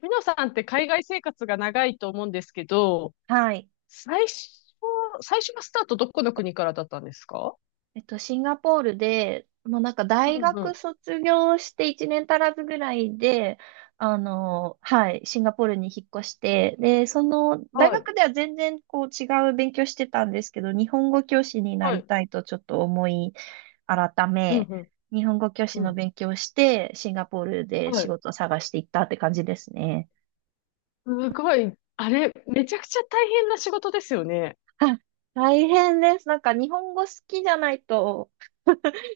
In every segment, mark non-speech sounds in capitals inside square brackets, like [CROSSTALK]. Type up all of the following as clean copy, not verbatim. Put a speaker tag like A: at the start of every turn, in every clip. A: みのさんって海外生活が長いと思うんですけど、
B: はい。
A: 最初、最初のスタートどこの国からだったんですか？
B: シンガポールで、もうなんか大
A: うんう
B: 学
A: ん。
B: 卒業して1年足らずぐらいで、はい、シンガポールに引っ越して、で、その、大
A: はい。
B: 学では全然こう違う勉強してたんですけど、日本語教師にな
A: は
B: り
A: い。
B: たいとちょっと思い改
A: うん
B: め、
A: うん。
B: 日本語教師
A: う
B: の
A: ん。
B: 勉強をして、シンガポールで
A: は
B: 仕
A: い。
B: 事を探していったって感じですね。
A: すごい。あれ、めちゃくちゃ大変な仕事ですよね。
B: あ、大変です。なんか日本語好きじゃないと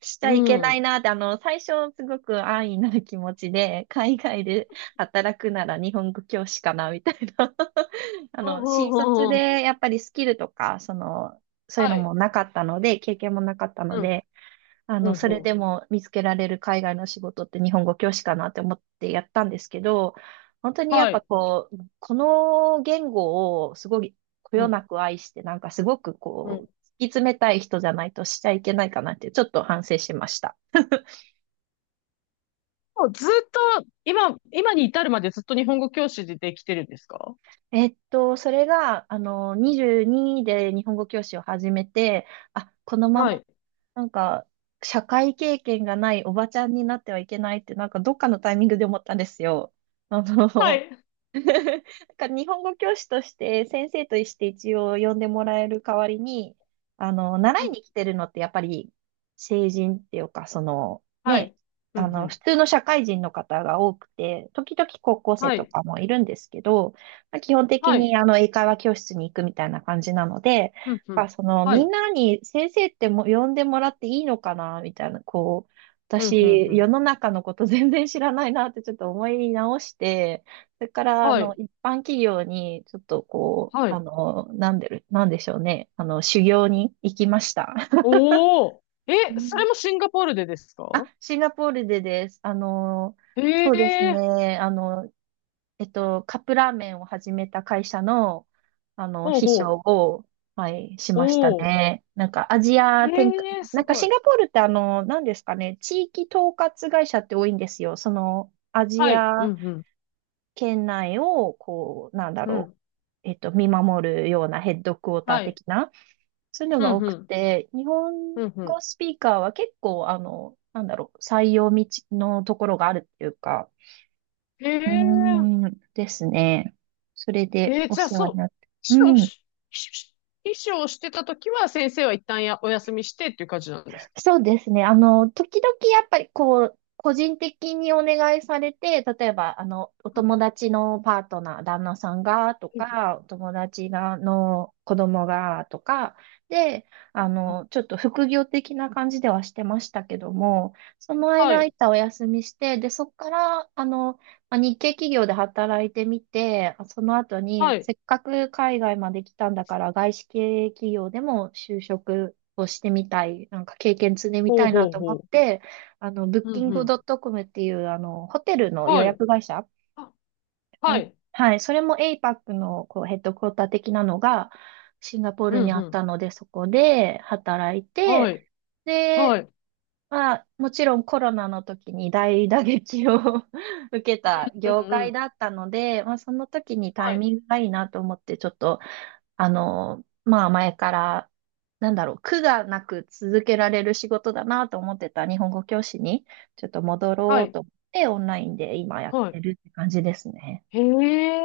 B: しち
A: う
B: ゃいけない
A: ん。
B: なって、最初すごく安易な気持ちで、海外で働くなら日本語教師かな、みたいな。[LAUGHS]
A: ほうほう
B: 新
A: ほう
B: 卒
A: ほうほ
B: で
A: う。
B: やっぱりスキルとか、そういう
A: は
B: の
A: い。
B: もなかったので、経験もなかったの
A: うん。
B: で、
A: うん
B: それ
A: う
B: で
A: ん。
B: も見つけられる海外の仕事って日本語教師かなって思ってやったんですけど、本当にやっ
A: は
B: ぱ
A: い。
B: こう、この言語をすごいこ
A: う
B: よな
A: ん。
B: く愛して、なんかすごく
A: う
B: こう、
A: ん。
B: 突き詰めたい人じゃないとしちゃいけないかなってちょっと反省しました。
A: もうずっと、今に至るまでずっと日本語教師で来てるんですか？
B: それが、22で日本語教師を始めて、あ、このま
A: は
B: ま、
A: い。
B: なんか、社会経験がないおばちゃんになってはいけないって、なんかどっかのタイミングで思ったんですよ。あ
A: は
B: の、
A: い。
B: なんか日本語教師として先生として一応呼んでもらえる代わりに、習
A: う
B: い
A: ん。
B: に来てるのってやっぱり成人っていうか、
A: はい。うんう
B: 普
A: ん。
B: 通の社会人の方が多くて、時々高校生
A: は
B: と
A: い。
B: かもいるんですけど、まあ基本的
A: はい。
B: に英会話教室に行くみたいな感じなので、
A: うんう
B: まあ、
A: ん。は
B: みん
A: い。
B: なに先生っても呼んでもらっていいのかな、みたいな、こう、
A: うんうんう
B: 私、世
A: ん。
B: の中のこと全然知らないなってちょっと思い直して、それから、
A: はい。
B: 一般企業に、ちょっとこう、
A: はい。
B: なんでしょうね。修行に行きました。[LAUGHS]
A: おお。え、
B: う
A: そ
B: ん。
A: れもシンガポールでです
B: あ、
A: か？
B: シンガポールでです。
A: へ
B: そうです
A: え。
B: ね。カップラーメンを始めた会社の、
A: ほう
B: 秘書
A: ほ
B: を、はい、し
A: う。
B: ました
A: おお。
B: ね。なんか、アジア展開、
A: へえ、
B: な
A: す
B: んか
A: ご
B: シ
A: い。
B: ンガポールってなんですかね、地域統括会社って多いんですよ。アジ
A: はい。
B: ア
A: うんうん。
B: 県内を、こう、
A: うん。
B: 見守るようなヘッドクォーター
A: はい。
B: 的な、そういうの
A: ふ
B: が
A: ん
B: 多
A: ふ
B: く
A: ん。
B: て、日本
A: ふんふ
B: 語
A: ん。
B: スピーカーは結構、採用道のところがあるっていうか、
A: へ
B: う
A: え。
B: ーん、ですね。それでお
A: じゃあ
B: 世話
A: そ
B: に
A: う。
B: なって。
A: 秘
B: う
A: 書
B: ん。
A: し、秘書をしてたときは先生は一旦やお休みしてっていう感じなんですか？
B: そうですね。時々やっぱりこう、個人的にお願いされて、例えば、お
A: うん
B: 友達のパートナー、旦那さんが、と
A: うん
B: か、お友達が、の子供が、とか、で、
A: うんうん
B: ちょっと副業的な感じではしてましたけども、その
A: は
B: 間、空っ
A: い。
B: たお休みして、で、そこから、まあ日系企業で働いてみて、その後
A: は
B: に、
A: い。
B: せっかく海外まで来たんだから、外資系企業でも就職をしてみたい、なんか経験積んでみ
A: ほ
B: た
A: う
B: いな
A: ほう
B: と思
A: ほ
B: っ
A: う。
B: て、ブッ
A: う
B: キン
A: んう
B: グ
A: ん。
B: ドットコムっていう、ホテルの予
A: はい。
B: 約会社、
A: あ、は
B: あ、
A: い。
B: はい、それも APAC のこうヘッドクォーター的なのがシンガポー
A: う
B: ルに
A: ん
B: あ
A: う
B: った
A: ん。
B: ので、そこで働い
A: は
B: て、
A: い、
B: で、
A: はい、
B: まあ、もちろんコロナの時に大打撃を [LAUGHS] 受けた
A: う
B: 業
A: んう
B: 界
A: ん、
B: だったので、まあ、その時にタ
A: は
B: イ
A: い、
B: ミングがいいなと思って、ちょっとまあ前から、なんだろう、苦がなく続けられる仕事だなと思ってた日本語教師に、ちょっと戻
A: は
B: ろう
A: い、
B: と思って、オンラインで今やっ
A: は
B: て
A: い。
B: るって感じですね。
A: へえ、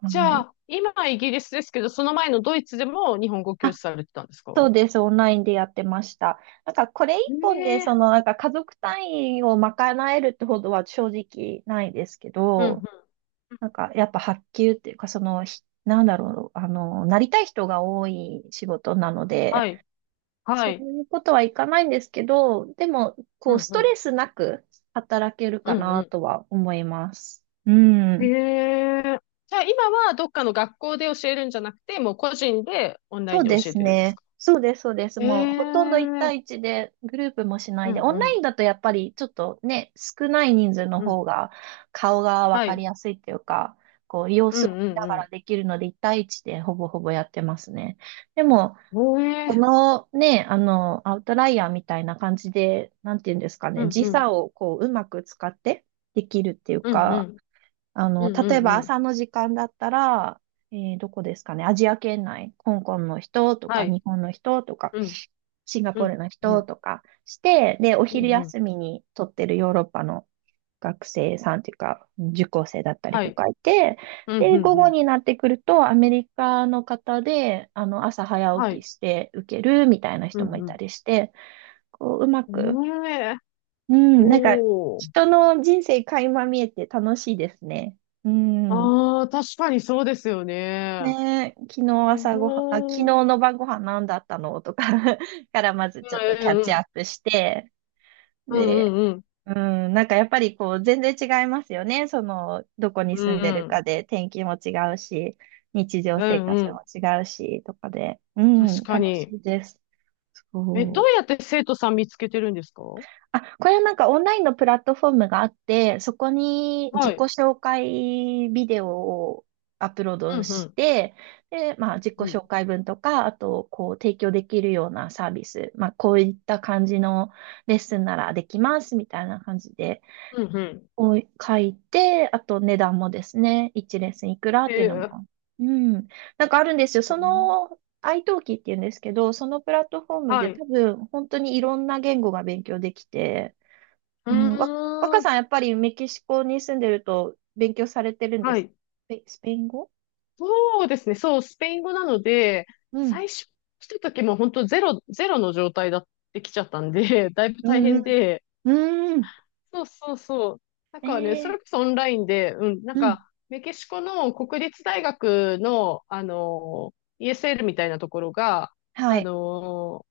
B: は
A: じゃ
B: い。
A: あ、今はイギリスですけど、その前のドイツでも日本語教
B: あ、
A: 師されてたんですか？
B: そうです。オンラインでやってました。なんかこれ
A: へ
B: 一本で、
A: え、
B: なんか家族単位を賄えるってほどは正直ないですけ
A: うんうん、
B: ど、なんかやっぱ発給っていうか、なんだろう、なりたい人が多い仕事なの
A: は
B: で、
A: い、は
B: そう
A: い、
B: いうことはいかないんですけど、でも、
A: う
B: こう、
A: ん
B: ス
A: う
B: トレ
A: ん、
B: スなく働ける
A: う
B: か
A: んう
B: な
A: ん。
B: とは思います。う
A: へ
B: ん。
A: え、じゃあ今はどっかの学校で教えるんじゃなくて、もう個人でオンラ
B: そ
A: イン
B: う
A: で
B: で
A: 教え
B: す
A: てるんです
B: ね。
A: か？
B: そうです、そうです。
A: へ
B: もう、ほとんど一
A: え、
B: 対一で、グループもしな
A: う
B: いで、
A: ん
B: オン
A: う
B: ライ
A: ん、
B: ンだとやっぱり、ちょっとね、少ない人数の
A: う
B: 方
A: ん、
B: が、顔がわ
A: は
B: かり
A: い、
B: やすいっていうか、こう、様
A: う
B: 子を
A: ん
B: 見なが
A: う
B: ら
A: ん
B: できるので、一対一でほぼほぼやってますね。でも、
A: うん。へ
B: こ
A: え、
B: のね、アウトライヤーみたいな感じで、なんていうんですか
A: う
B: ね、
A: ん
B: 時
A: うん、
B: 差をこう、うまく使ってできるっていう
A: うんう
B: か、
A: ん、うんう
B: 例え
A: ん
B: ば
A: うん。
B: 朝の時間だったら、どこですかね、アジア圏内、香港の人と
A: は
B: か、
A: い、
B: 日本の人とか、
A: うん、
B: シンガ
A: う
B: ポー
A: ん。
B: ルの
A: う
B: 人
A: ん
B: とかして、で、お
A: う
B: 昼
A: んうん。
B: 休みに撮ってるヨーロッパの学生さんというか、受講生だったり
A: は
B: と
A: い。
B: かいて、
A: うんう
B: で、
A: ん
B: 午
A: う
B: 後
A: ん。
B: になってくると、アメリカの方で、朝早
A: は
B: 起き
A: い。
B: して受けるみたいな
A: う
B: 人もいた
A: ん
B: りして、こう、うま
A: う
B: く、
A: ん。ねえ。
B: うん、なんか、
A: おー。
B: 人の人生垣間見えて楽しいですね。うん。
A: ああ、確かにそうですよね。
B: ねえ、昨日
A: お
B: 朝ごはん、あ、昨日
A: ー。
B: の晩ご飯何だったのとか [LAUGHS] からまず
A: う
B: ちょっと
A: ん
B: キャッ
A: うん
B: チ
A: う
B: ア
A: ん。
B: ップして、
A: う
B: で、
A: んうん。
B: うん、なんかやっぱりこう全然違いますよね。どこに
A: う
B: 住
A: ん
B: んで
A: う
B: るか
A: ん。
B: で天気も違うし、日常
A: う
B: 生
A: ん
B: 活
A: う
B: も
A: ん。
B: 違うし、とかで。う
A: 確
B: ん、
A: か
B: 楽し
A: に。
B: いです。
A: え、ど
B: そ
A: うやっ
B: う。
A: て生徒さん見つけてるんですかは
B: あ、これはなんかオンラインのプラットフォームがあって、そこに自己
A: い。
B: 紹介ビデオをアップロー
A: うん
B: ド
A: う
B: し
A: ん。
B: て、で、まあ自己
A: うん。
B: 紹介文とか、あとこう提供できるようなサービス、まあこういった感じのレッスンならできますみたいな感じで。
A: うんうん。
B: を書いて、あと値段もですね、1レッスンいくらっ
A: え
B: ていうの
A: ー
B: も。うん。なんかあるんですよ。
A: うん
B: iTalki っていうんですけど、そのプラットフォーム
A: は
B: で
A: い。う
B: 多分本当にいろんな言語が勉強できて、うん、
A: ー
B: 若
A: ん。
B: さんやっぱりメキシコに住んでると勉強されてるんで
A: は
B: す。
A: い。
B: スペイン語、
A: そうですね。そう、スペイン語なので、
B: うん。
A: 最初来た時も本当ゼロの状態だって来ちゃったんで、[LAUGHS] だいぶ
B: う
A: 大
B: んう
A: 変
B: ん。
A: で、
B: うん。
A: そうそうそう。なん
B: え
A: かね、そ
B: ー、
A: れこそオンラインで、うん、なん
B: うん。
A: か、メキシコの国立大学の、あの、ESL みたいなところが、
B: は
A: あ
B: い。
A: の、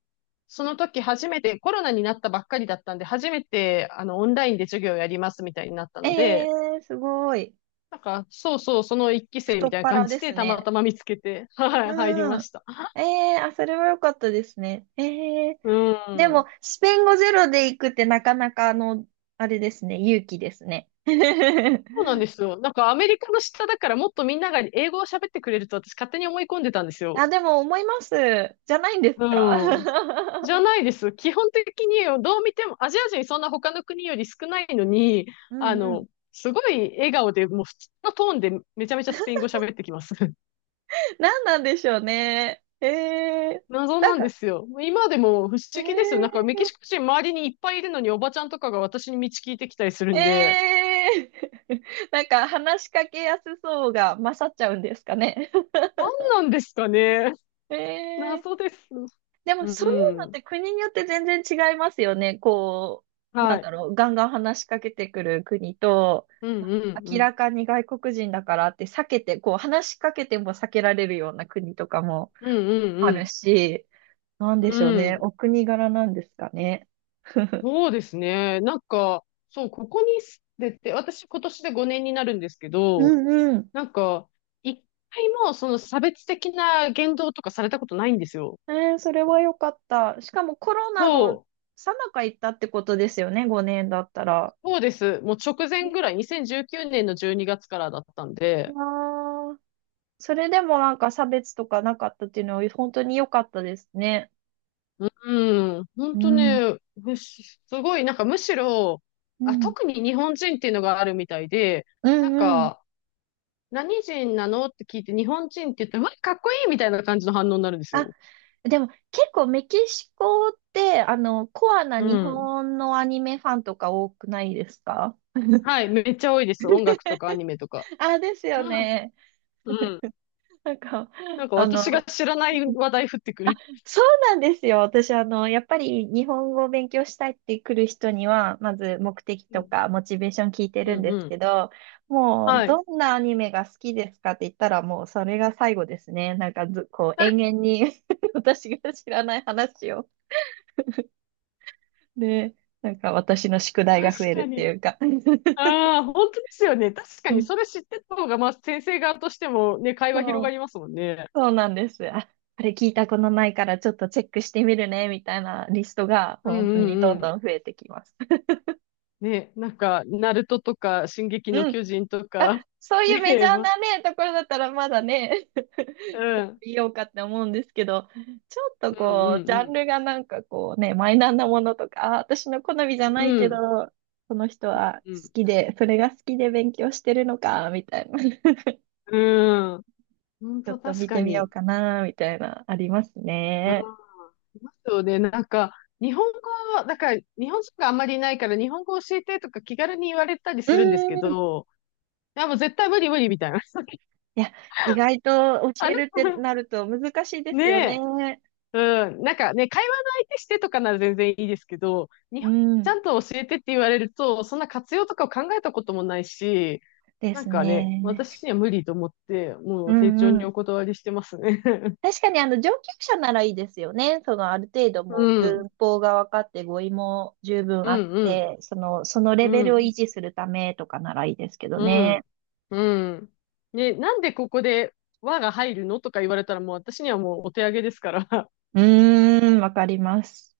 A: その時初めて、コロナになったばっかりだったんで、初めて、あの、オンラインで授業をやりますみたいになった
B: え
A: ので、
B: ー、すごい。
A: なんか、そうそう、その一期生
B: 太
A: み
B: っ
A: たいな
B: 腹
A: 感じ
B: です
A: で、たま
B: ね。
A: たま見つけて、はい、入り
B: う
A: ま
B: ん。
A: した。
B: ええ、あ、それは良かったですね。ええ、
A: う
B: でも、
A: ん。
B: スペイン語ゼロで行くってなかなか、あれですね、勇気ですね。
A: そうなんで
B: [LAUGHS]
A: すよ。なんかアメリカの下だからもっとみんなが英語を喋ってくれると私勝手に思い込んでたんですよ。
B: あ、でも思います。じゃないんです
A: う
B: か？
A: ん。じゃ
B: [LAUGHS]
A: ないです。基本的にどう見てもアジア人そんな他の国より少ないのに、
B: う
A: あ
B: んうん。
A: の、すごい笑顔でもう普通のトーンでめちゃめちゃスペイン語喋ってきます。[LAUGHS]
B: 何なんでしょうね。ええ、
A: 謎
B: な
A: な
B: ん
A: んで
B: か、
A: すよ。今でも不思議ですよ。なんか
B: え
A: メキシコ人周りにいっぱいいるのにおばちゃんとかが私に道聞いてきたりする
B: え
A: んで、
B: ええ [LAUGHS] なんか話しかけやすそうが勝っちゃうんですかね。[LAUGHS]
A: 何なんですかね。
B: え
A: 謎
B: え、
A: です。
B: でも
A: う
B: そういうのっ
A: ん。
B: て国によって全然違いますよね。こう、な
A: は
B: んだ
A: い。
B: ろう、ガンガン話しかけてくる国と、
A: うん
B: あ
A: うんう
B: 明
A: ん。
B: らかに外国人だからって避けて、こう話しかけても避けられるような国とかも
A: うん
B: あ
A: う
B: る
A: ん
B: し、なんで
A: う
B: しょう
A: ん。う
B: ね。
A: ん。
B: お国柄なんですかね。[LAUGHS]
A: そうですね。なんか、そう、ここに住んでて、私今年で5年になるんですけ
B: う
A: ど、
B: んうん。
A: なんか、一回もその差別的な言動とかされたことないんですよ。
B: えー、それは良かった。しかもコロナの
A: そ
B: 最中行ったってことですよね、5年だったら。
A: う、そうです。もう直前ぐらい、2019年の12月からだったん
B: わ
A: で、
B: ー、それでもなんか差別とかなかったっていうのは本当に良かったですね。
A: うん、
B: う
A: 本当
B: ん。
A: ね、むしすごい、なんかむしろ、
B: う
A: あ、
B: ん。
A: 特に日本人っていうのがあるみたいで、
B: う
A: なん
B: んうん。
A: か、何人なのって聞いて、日本人って言ったら、うわ、かっこいいみたいな感じの反応になるんです
B: あ、
A: よ。
B: でも結構メキシコって、コアな
A: う
B: 日
A: ん。
B: 本のアニメファンとか多くないですか？
A: はい、めっちゃ多いです。音楽とかアニメとか。
B: あ、です
A: う
B: よ
A: ん
B: ね。
A: うん。
B: なんか、
A: なんか
B: あ
A: 私が
B: の、
A: 知らない話題降ってくる。
B: そうなんですよ。私、やっぱり日本語を勉強したいって来る人には、まず目的
A: う
B: と
A: ん。
B: かモチベーション聞いて
A: う
B: るん
A: ん
B: で
A: う
B: す
A: ん。
B: けど、もう、
A: は
B: ど
A: い。
B: んなアニメが好きですかって言ったら、もうそれが最後ですね。なんかず、こう、延々に [LAUGHS] 私が知らない話を。で、なんか私の宿題が増
A: 確
B: える
A: か
B: ってい
A: に。
B: うか [LAUGHS]
A: ああ、本当ですよね。確か
B: う
A: に、
B: ん、
A: それ知ってた方が、まあ、先生側としてもね、会話広
B: そう、
A: がりますもんね。
B: そうなんです。あ、あれ聞いたことないからちょっとチェックしてみるね、みたいなリストが
A: うんう
B: 本当に
A: ん
B: どん
A: うん。
B: どん増えてきます。
A: ね、なんか、ナルトとか、進撃の
B: うん。
A: 巨人と
B: あ、
A: か、
B: そう
A: [LAUGHS]
B: いう
A: ね
B: メジャ
A: え、
B: ーなね、ところだったらまだね、
A: う
B: [LAUGHS]
A: ん、
B: 見ようかって思うんですけど、ちょっと
A: うん
B: こう、ジ
A: う
B: ャン
A: ん
B: ルがなんかこうね、マイナーなものとか、あ、私の好みじゃ
A: う
B: ない
A: ん。
B: け
A: う
B: ど、
A: ん、
B: この人は好
A: うん。
B: きで、それが好きで勉強してるのか、みたいな。[LAUGHS]
A: うん。本
B: ちょっ
A: 当
B: と
A: 確
B: 見
A: か
B: てみよう
A: に。
B: かな、みたいな、あります
A: うん。
B: ね。
A: そうで、なんか、日本語は、だから、日本人があんまりいないから、日本語教えてとか気軽に言われたり
B: う
A: するんですけ
B: ーん。
A: ど、いや、もう絶対無理無理みたいな。
B: いや、意外と
A: [LAUGHS]
B: 教
A: あ
B: え
A: れ
B: るってなると難しいですよ
A: ね
B: ね。
A: え。うん。なんかね、会話の相手してとかなら全然いいですけど、
B: う
A: ちゃ
B: ん。
A: んと教えてって言われると、そんな活用とかを考えたこともないし、
B: で
A: なん
B: す
A: かね、
B: ね。
A: 私には無理と思って、も
B: う
A: う丁重に
B: ん、
A: お断りしてますね。[LAUGHS]
B: 確かにあの上級者ならいいですよね。そのある程度
A: う
B: もう
A: ん。
B: 文法が分かって語彙も十分
A: う
B: あっ
A: んうん。
B: て、そのレベ
A: う
B: ルを維
A: ん。
B: 持するためとかならいいですけど
A: う
B: ね。
A: ん。うん。ね、なんでここで和が入るのとか言われたらもう私にはもうお手上げですから。
B: うーん、わかります。